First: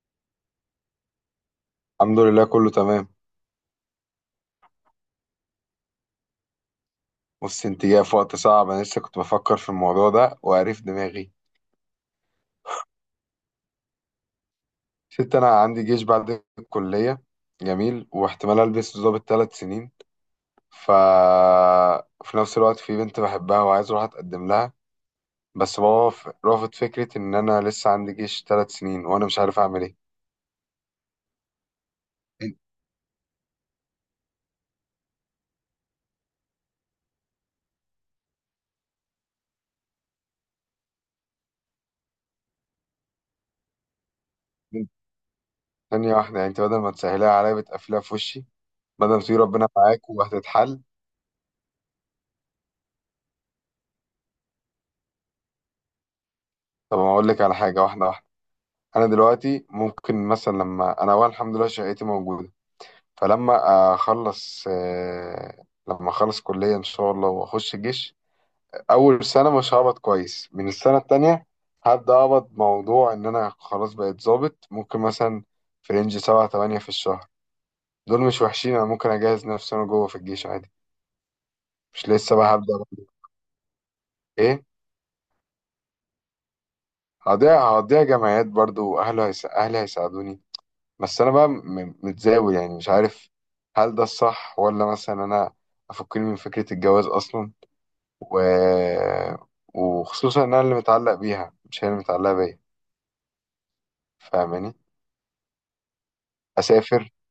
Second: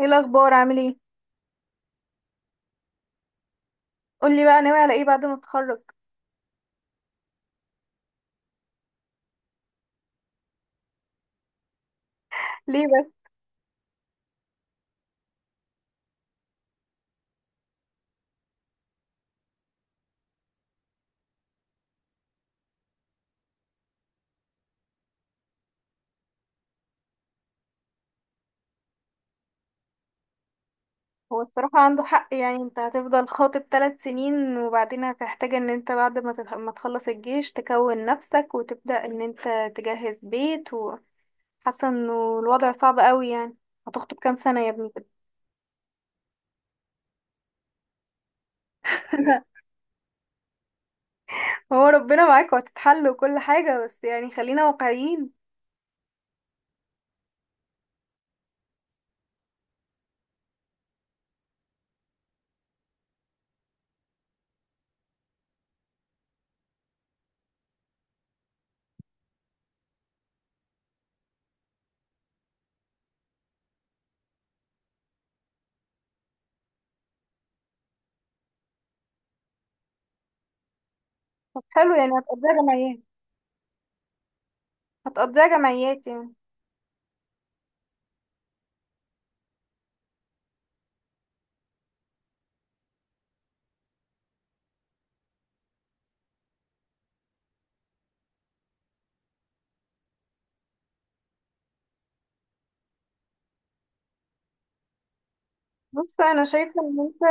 ايه الاخبار؟ عامل ايه؟ الحمد لله، كله تمام. قولي بقى، ناوي على ايه بعد ما تتخرج؟ بص، انت جاي في وقت صعب. انا لسه كنت بفكر في الموضوع ده وقريف دماغي. ليه بس؟ ست، انا عندي جيش بعد الكليه. جميل، واحتمال البس ضابط 3 سنين. ف في نفس الوقت في بنت بحبها وعايز اروح اتقدم لها. بس بابا رافض فكره ان انا لسه عندي جيش 3 سنين، وانا مش عارف اعمل ايه. هو الصراحه عنده حق، يعني انت- انت هتفضل خاطب 3 سنين، وبعدين هتحتاج ان انت بعد ما ما تخلص الجيش تكون نفسك وتبدا ان انت تجهز بيت وحاسه انه الوضع صعب قوي يعني. هتخطب كام سنه يا ابني انت- كده؟ ثانيه واحده، يعني انت بدل ما تسهلها عليا بتقفلها في وشي. بدل ما تقولي ربنا معاك وهتتحل. هو ربنا معاك وهتتحل وكل حاجه، بس يعني خلينا واقعيين. طب، انا اقول لك على حاجه واحده واحده. انا دلوقتي ممكن مثلا لما انا، اولا الحمد لله شقتي موجوده. فلما اخلص آه، لما اخلص كليه ان شاء الله واخش الجيش. اول سنه مش هقبض كويس، من السنه التانية هبدا اقبض. موضوع ان انا خلاص بقيت ظابط، ممكن مثلا في رينج 7 8 في الشهر. دول مش وحشين. انا ممكن اجهز نفسي انا جوه في الجيش عادي. طب حلو، مش يعني لسه بقى هتقضيها هبدا جمعيات؟ بقى- ايه. هتقضيها جمعيات يعني؟ هضيع جمعيات برضو، اهلي هيساعدوني. بس انا بقى متزاول، يعني مش عارف. هل ده الصح، ولا مثلا انا افكني من فكرة الجواز اصلا؟ و... وخصوصا ان انا اللي متعلق بيها مش هي اللي متعلقة بيا. فاهماني؟ بص، انا شايفه ان اسافر. انت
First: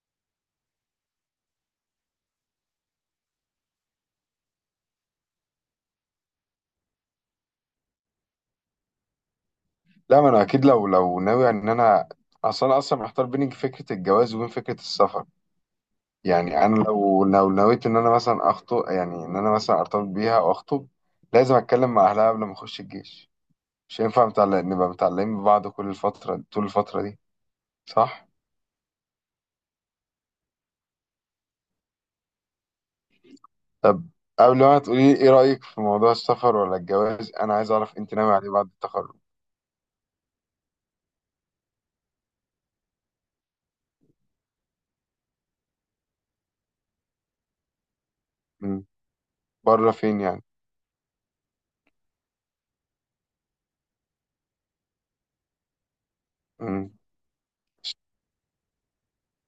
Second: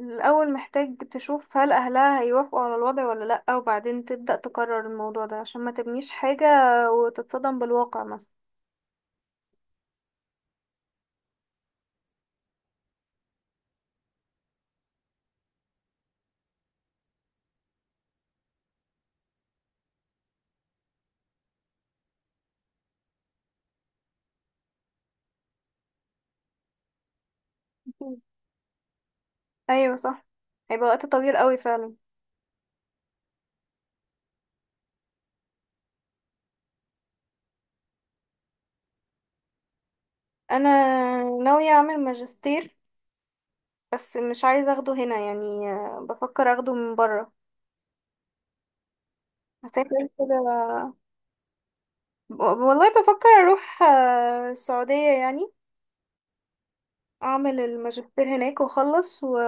الاول محتاج تشوف هل اهلها هيوافقوا على الوضع ولا لا، وبعدين تبدا تقرر الموضوع ده عشان ما تبنيش حاجه وتتصدم بالواقع مثلا. لا، ما انا اكيد لو ناوي ان انا، اصلا انا اصلا محتار بين فكرة الجواز وبين فكرة السفر. يعني انا لو نويت ان انا مثلا اخطب، يعني ان انا مثلا ارتبط بيها او اخطب، لازم اتكلم مع اهلها قبل ما اخش الجيش. مش هينفع نبقى متعلقين ببعض كل الفترة طول الفترة دي، أكيد. صح؟ ايوه، صح. هيبقى وقت طويل قوي فعلا. طب، قبل ما تقولي ايه رأيك في موضوع السفر ولا الجواز، انا عايز اعرف انت ناوي عليه بعد التخرج؟ انا ناويه اعمل ماجستير، بس مش عايزه اخده هنا يعني. بفكر اخده من بره، مم. بره هسافر فين كده. يعني؟ والله بفكر اروح السعوديه يعني، مم. اعمل إش- الماجستير هناك واخلص و.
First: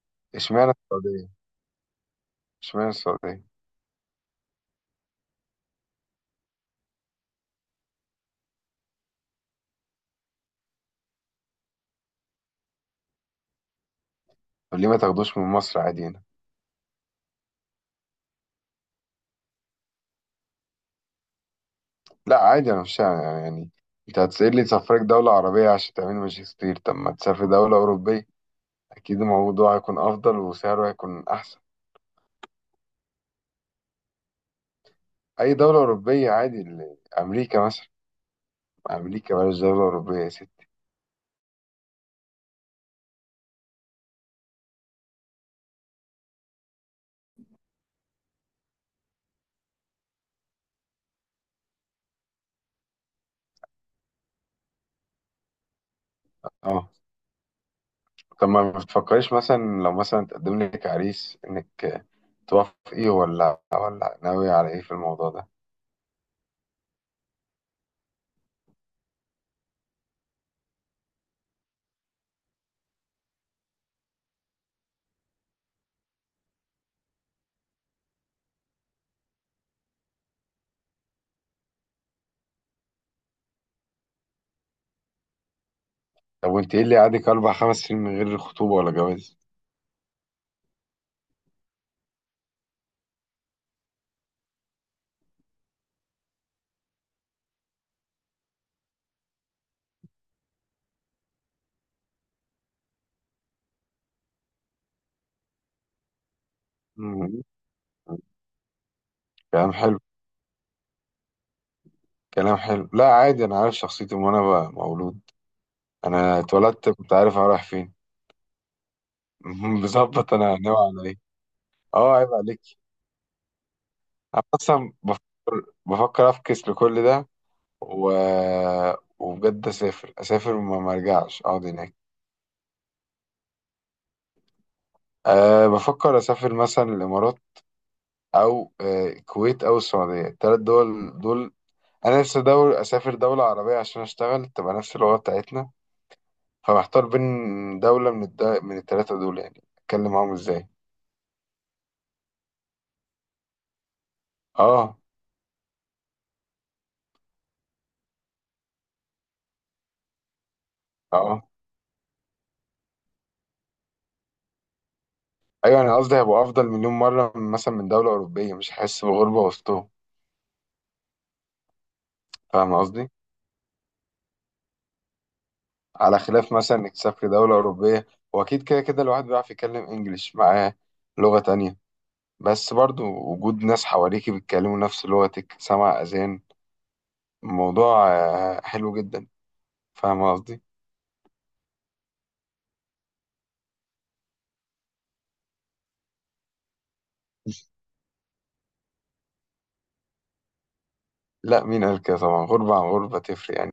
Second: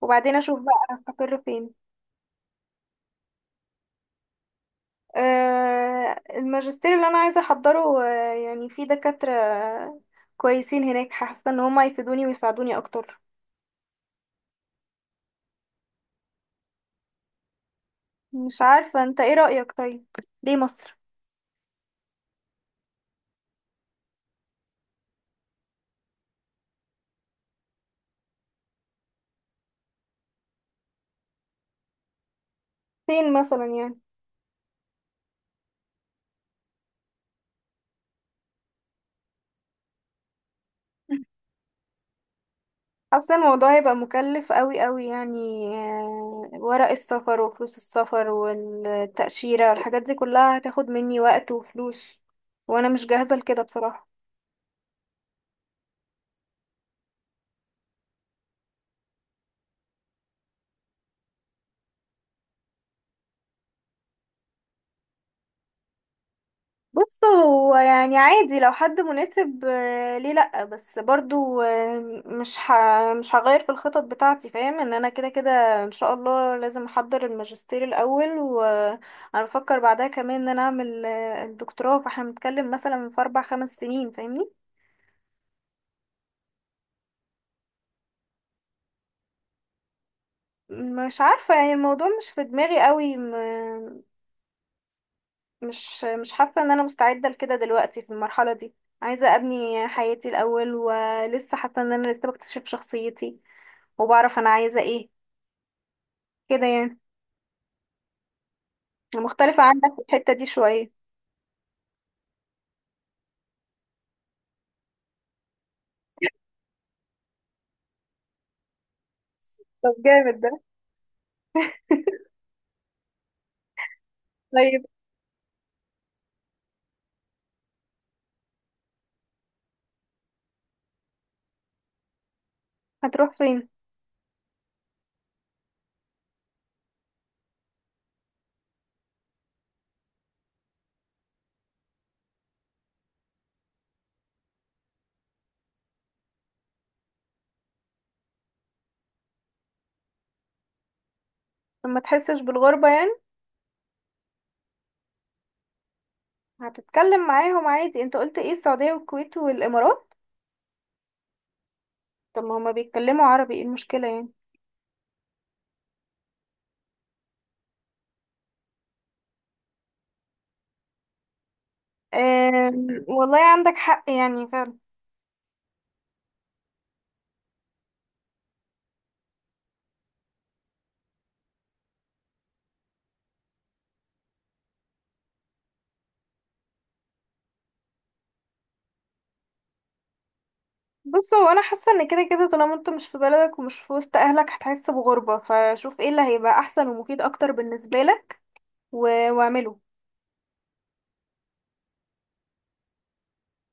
وبعدين اشوف اشمعنى بقى السعودية؟ هستقر فين. اشمعنى السعودية؟ الماجستير اللي انا عايزه احضره، يعني في دكاتره كويسين هناك، حاسه ان هما يفيدوني ويساعدوني اكتر. طب ليه ما تاخدوش من مصر عادي هنا؟ مش عارفه، انت ايه رايك؟ طيب، ليه مصر؟ لا عادي، انا مش يعني. انت هتسألني تسافرك دولة عربية عشان تعمل ماجستير؟ طب ما تسافر دولة أوروبية، اكيد الموضوع هيكون افضل وسعره هيكون احسن. فين مثلا يعني؟ اي دولة أوروبية عادي، امريكا مثلا. امريكا، بلاش دولة أوروبية يا حاسه الموضوع هيبقى مكلف قوي قوي يعني، ورق السفر وفلوس السفر والتاشيره والحاجات دي كلها هتاخد مني وقت وفلوس، وانا مش جاهزه لكده بصراحه. ست. طب ما بتفكريش مثلا لو مثلا تقدم لك عريس انك توافقي، ولا ناوي على ايه في الموضوع ده؟ بص، هو يعني عادي لو حد مناسب، ليه لأ، بس برضو مش هغير في الخطط بتاعتي، فاهم ان انا كده كده. ان شاء الله، لازم احضر الماجستير الاول، وانا بفكر بعدها كمان ان انا اعمل الدكتوراه، فاحنا بنتكلم مثلا في 4 5 سنين، فاهمني؟ طب وانت ايه اللي قعدك 4 5 سنين من غير خطوبة ولا جواز؟ مش عارفة يعني، الموضوع مش في دماغي قوي مش حاسة ان انا مستعدة لكده دلوقتي في المرحلة دي. عايزة ابني حياتي الاول، ولسه حاسة ان انا لسه بكتشف شخصيتي، وبعرف انا عايزة ايه، كده يعني. مم. مختلفة كلام عنك حلو. في الحتة دي شوية. كلام حلو، لا عادي، انا عارف شخصيتي من وانا بقى مولود. انا اتولدت كنت عارف انا رايح فين. طب بظبط جامد ده! انا ناوي على ايه. اه، عيب عليك. انا طيب، اصلا بفكر افكس لكل ده. و... وبجد اسافر وما ما ارجعش اقعد هناك. هتروح فين؟ أه، بفكر أسافر مثلا الإمارات، أو الكويت، أو السعودية. التلات دول. أنا نفسي دول أسافر دولة عربية عشان أشتغل، تبقى نفس اللغة بتاعتنا. فمحتار بين دولة من التلاتة دول، يعني أتكلم معاهم إزاي؟ لما تحسش بالغربة يعني؟ أه. هتتكلم معاهم عادي، انت قلت ايه؟ السعودية والكويت والامارات. أه. طب ما هما بيتكلموا عربي، ايه المشكلة يعني؟ أيوة، أنا قصدي هيبقى أفضل مليون مرة مثلا من دولة أوروبية، مش هحس بغربة وسطهم. فاهم قصدي؟ والله عندك حق يعني فعلا. على خلاف مثلا إنك تسافر دولة أوروبية، وأكيد كده كده الواحد بيعرف يتكلم إنجليش معاه، لغة تانية. بس برضو وجود ناس حواليكي بيتكلموا نفس لغتك، سمع أذان، الموضوع حلو جدا. فاهم قصدي؟ بص، هو انا حاسة ان كده كده طالما انت مش في بلدك ومش في وسط اهلك هتحس بغربة، فشوف ايه اللي هيبقى احسن ومفيد اكتر بالنسبة لك، واعمله. لا، مين قال كده؟ طبعا غربة عن غربة تفرق يعني.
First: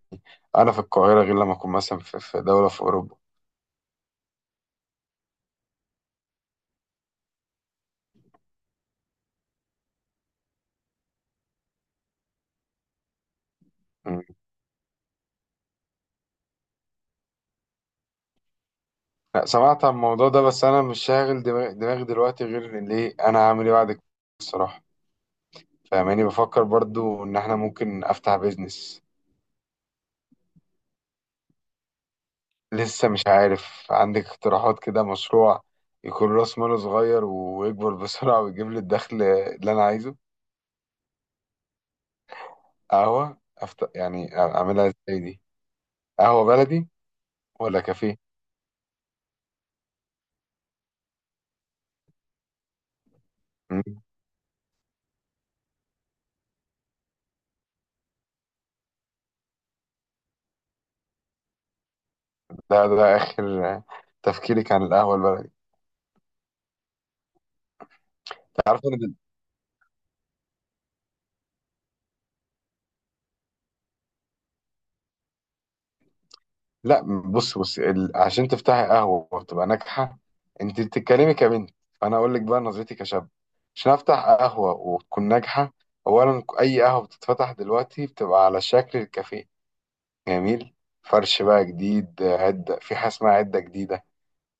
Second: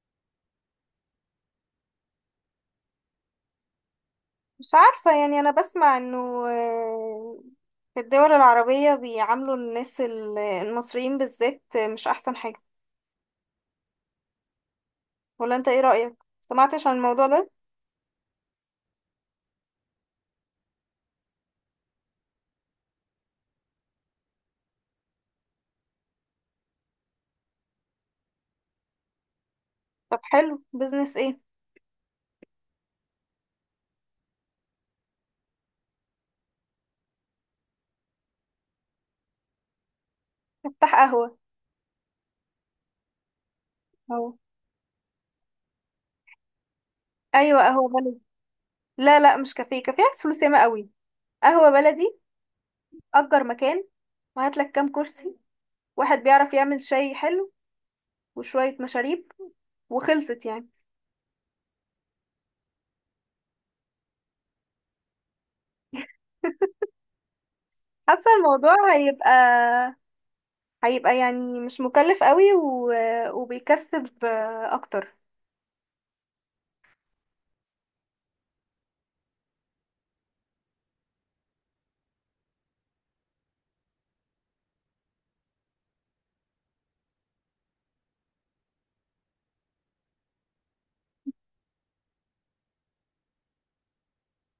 أنا في القاهرة غير لما أكون مثلا في دولة في أوروبا. مش عارفة يعني، أنا بسمع إنه آه، في الدول العربية بيعاملوا الناس المصريين بالذات مش أحسن حاجة. مم. ولا أنت إيه رأيك؟ سمعتش عن الموضوع ده؟ لا، سمعت عن الموضوع ده، بس أنا مش شاغل دماغي دلوقتي غير إن ليه أنا هعمل إيه بعد كده، الصراحة. فاهماني؟ بفكر برضو إن إحنا ممكن أفتح بيزنس. طب حلو، بيزنس إيه؟ لسه مش عارف، عندك اقتراحات؟ كده مشروع يكون راس ماله صغير ويكبر بسرعة ويجيب لي الدخل اللي أنا عايزه. افتح قهوة. قهوة أهو. يعني أعملها إزاي دي؟ قهوة بلدي أيوة، ولا قهوة كافيه؟ بلدي. لا، لا، مش كافيه. كافيه عايز فلوس ياما قوي. قهوة بلدي، أجر مم. مكان، وهاتلك كام كرسي، واحد بيعرف يعمل شاي حلو، وشوية مشاريب، وخلصت يعني. ده آخر تفكيرك عن القهوة البلدي؟ حاسة الموضوع تعرف، أنا هيبقى يعني مش مكلف قوي، و. وبيكسب اكتر. لا. بص عشان تفتحي قهوة وتبقى ناجحة، أنت بتتكلمي كبنت، فأنا أقول لك بقى نظرتي كشاب. عشان أفتح قهوة وتكون ناجحة، أولا أي قهوة بتتفتح دلوقتي بتبقى على شكل الكافيه. جميل. فرش بقى جديد، عدة، في حاجة اسمها عدة جديدة.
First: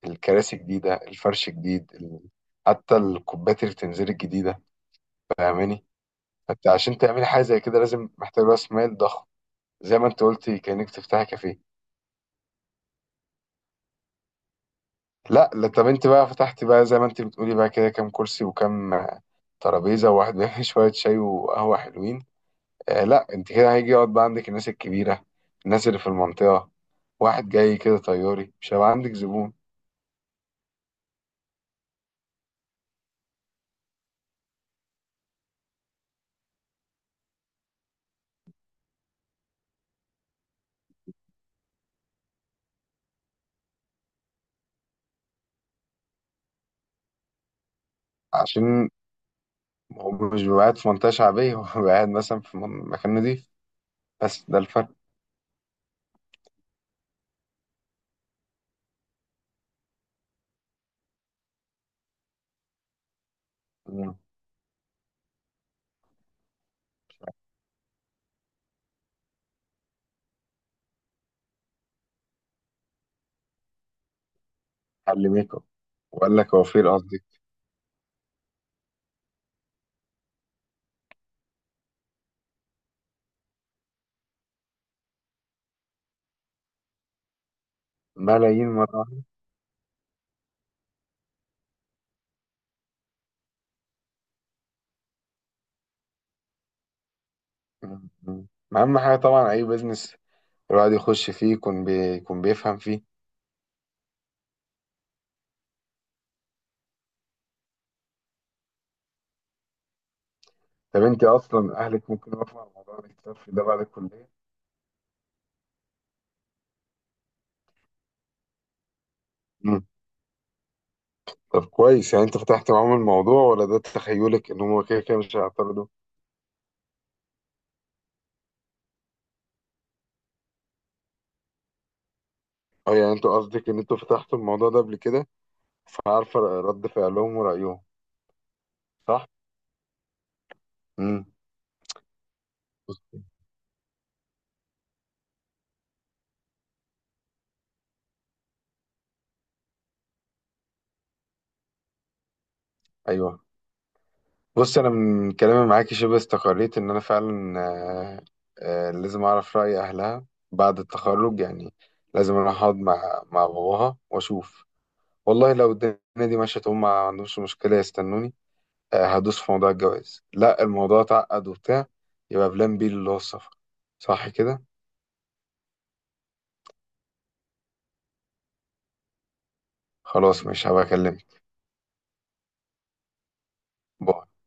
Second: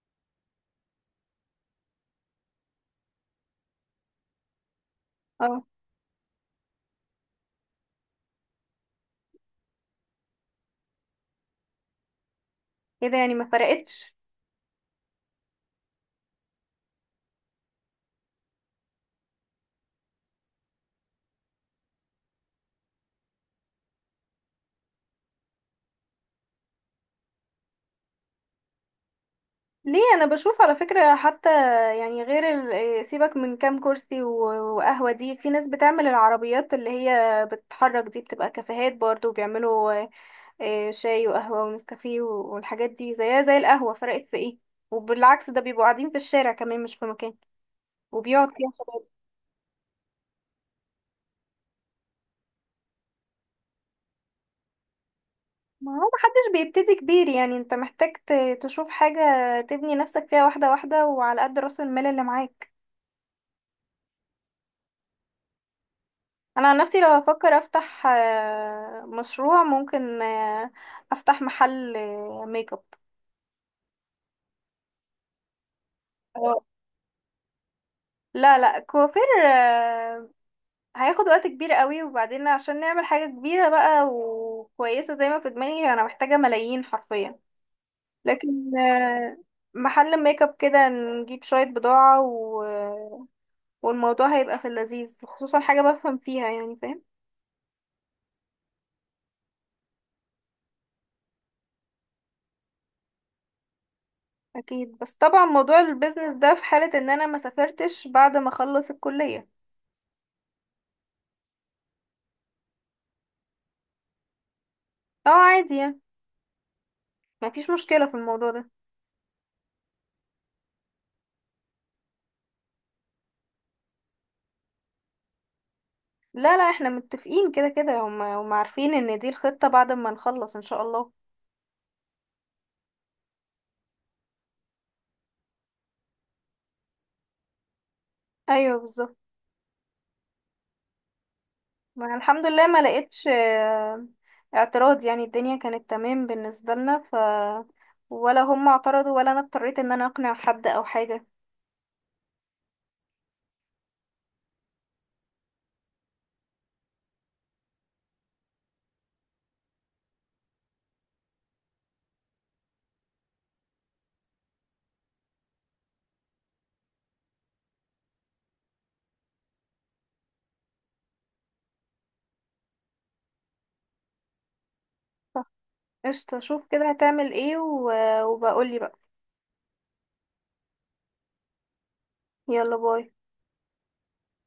الكراسي جديدة، الفرش جديد، حتى الكوبات اللي بتنزل الجديدة، اه، فاهماني؟ فانت عشان تعملي حاجة زي كده لازم محتاج راس مال ضخم، زي ما انت قلتي كأنك تفتحي كافيه. كده يعني ما فرقتش. لا لا، طب انت بقى فتحتي بقى زي ما انت بتقولي بقى كده، كام كرسي وكام ترابيزة وواحد بيعمل شوية شاي وقهوة حلوين؟ آه لا، انت كده هيجي يقعد بقى عندك الناس الكبيرة، الناس اللي في المنطقة. واحد جاي كده طياري مش هيبقى عندك زبون. ليه؟ انا بشوف على فكرة حتى، يعني غير سيبك من كام كرسي وقهوة، دي في ناس بتعمل العربيات اللي هي بتتحرك دي بتبقى كافيهات برضو بيعملوا شاي وقهوة ونسكافيه والحاجات دي زيها زي القهوة، فرقت في ايه؟ وبالعكس، ده بيبقوا قاعدين في الشارع كمان مش في مكان وبيقعد فيها. عشان هو مش بيبقى قاعد في منطقة شعبية، هو بيبقى قاعد مثلا في مكان نضيف. بس ده الفرق. ما هو محدش بيبتدي كبير يعني، انت محتاج تشوف حاجة تبني نفسك فيها واحدة واحدة، وعلى قد رأس المال اللي معاك. مم. انا عن نفسي لو افكر افتح مشروع، ممكن افتح محل ميك اب. حل ميك اب، وقال لك اه، وفير قصدي. لا، لا، كوافير، هياخد وقت كبير قوي، وبعدين عشان نعمل حاجة كبيرة بقى وكويسة زي ما في دماغي انا محتاجة ملايين حرفيا. ملايين لكن مرة واحدة. محل ميك اب كده نجيب شوية بضاعة، والموضوع هيبقى في اللذيذ، خصوصا حاجة بفهم فيها يعني، فاهم؟ مم. مم. أهم حاجة طبعا أي بيزنس الواحد يخش فيه يكون يكون بيفهم فيه. اكيد، بس طبعا موضوع البيزنس ده في حالة ان انا ما سافرتش بعد ما اخلص الكلية. طب أنت أصلا أهلك ممكن يوافقوا على موضوع الاكتشاف ده بعد الكلية؟ اه، عادي يعني، ما فيش مشكلة في الموضوع ده. مم. طب كويس، يعني أنت فتحت معاهم الموضوع، ولا ده تخيلك إن هما كده كده مش هيعترضوا؟ لا، لا، احنا متفقين كده كده، هم عارفين ان دي الخطة بعد ما نخلص ان شاء الله. أه، يعني أنتوا قصدك إن أنتوا فتحتوا الموضوع ده قبل كده، فعارفة رد فعلهم ورأيهم، ايوه، بالظبط. صح؟ مم. ما الحمد لله ما لقيتش اعتراض، يعني الدنيا كانت تمام بالنسبة لنا. ولا هم اعترضوا ولا انا اضطريت ان انا اقنع حد او حاجة. أيوه. بص، انا من كلامي معاكي شبه استقريت ان انا فعلا لازم اعرف راي اهلها بعد التخرج يعني. لازم اروح اقعد مع باباها واشوف. والله لو الدنيا دي مشيت، هم ما عندهمش مشكله يستنوني، هدوس في موضوع الجواز. لا، الموضوع اتعقد وبتاع، يبقى بلان بي اللي هو السفر، صح كده؟ قشطة، شوف كده هتعمل ايه، و. وبقولي بقى. خلاص، مش هبقى اكلمك. يلا، باي. باي.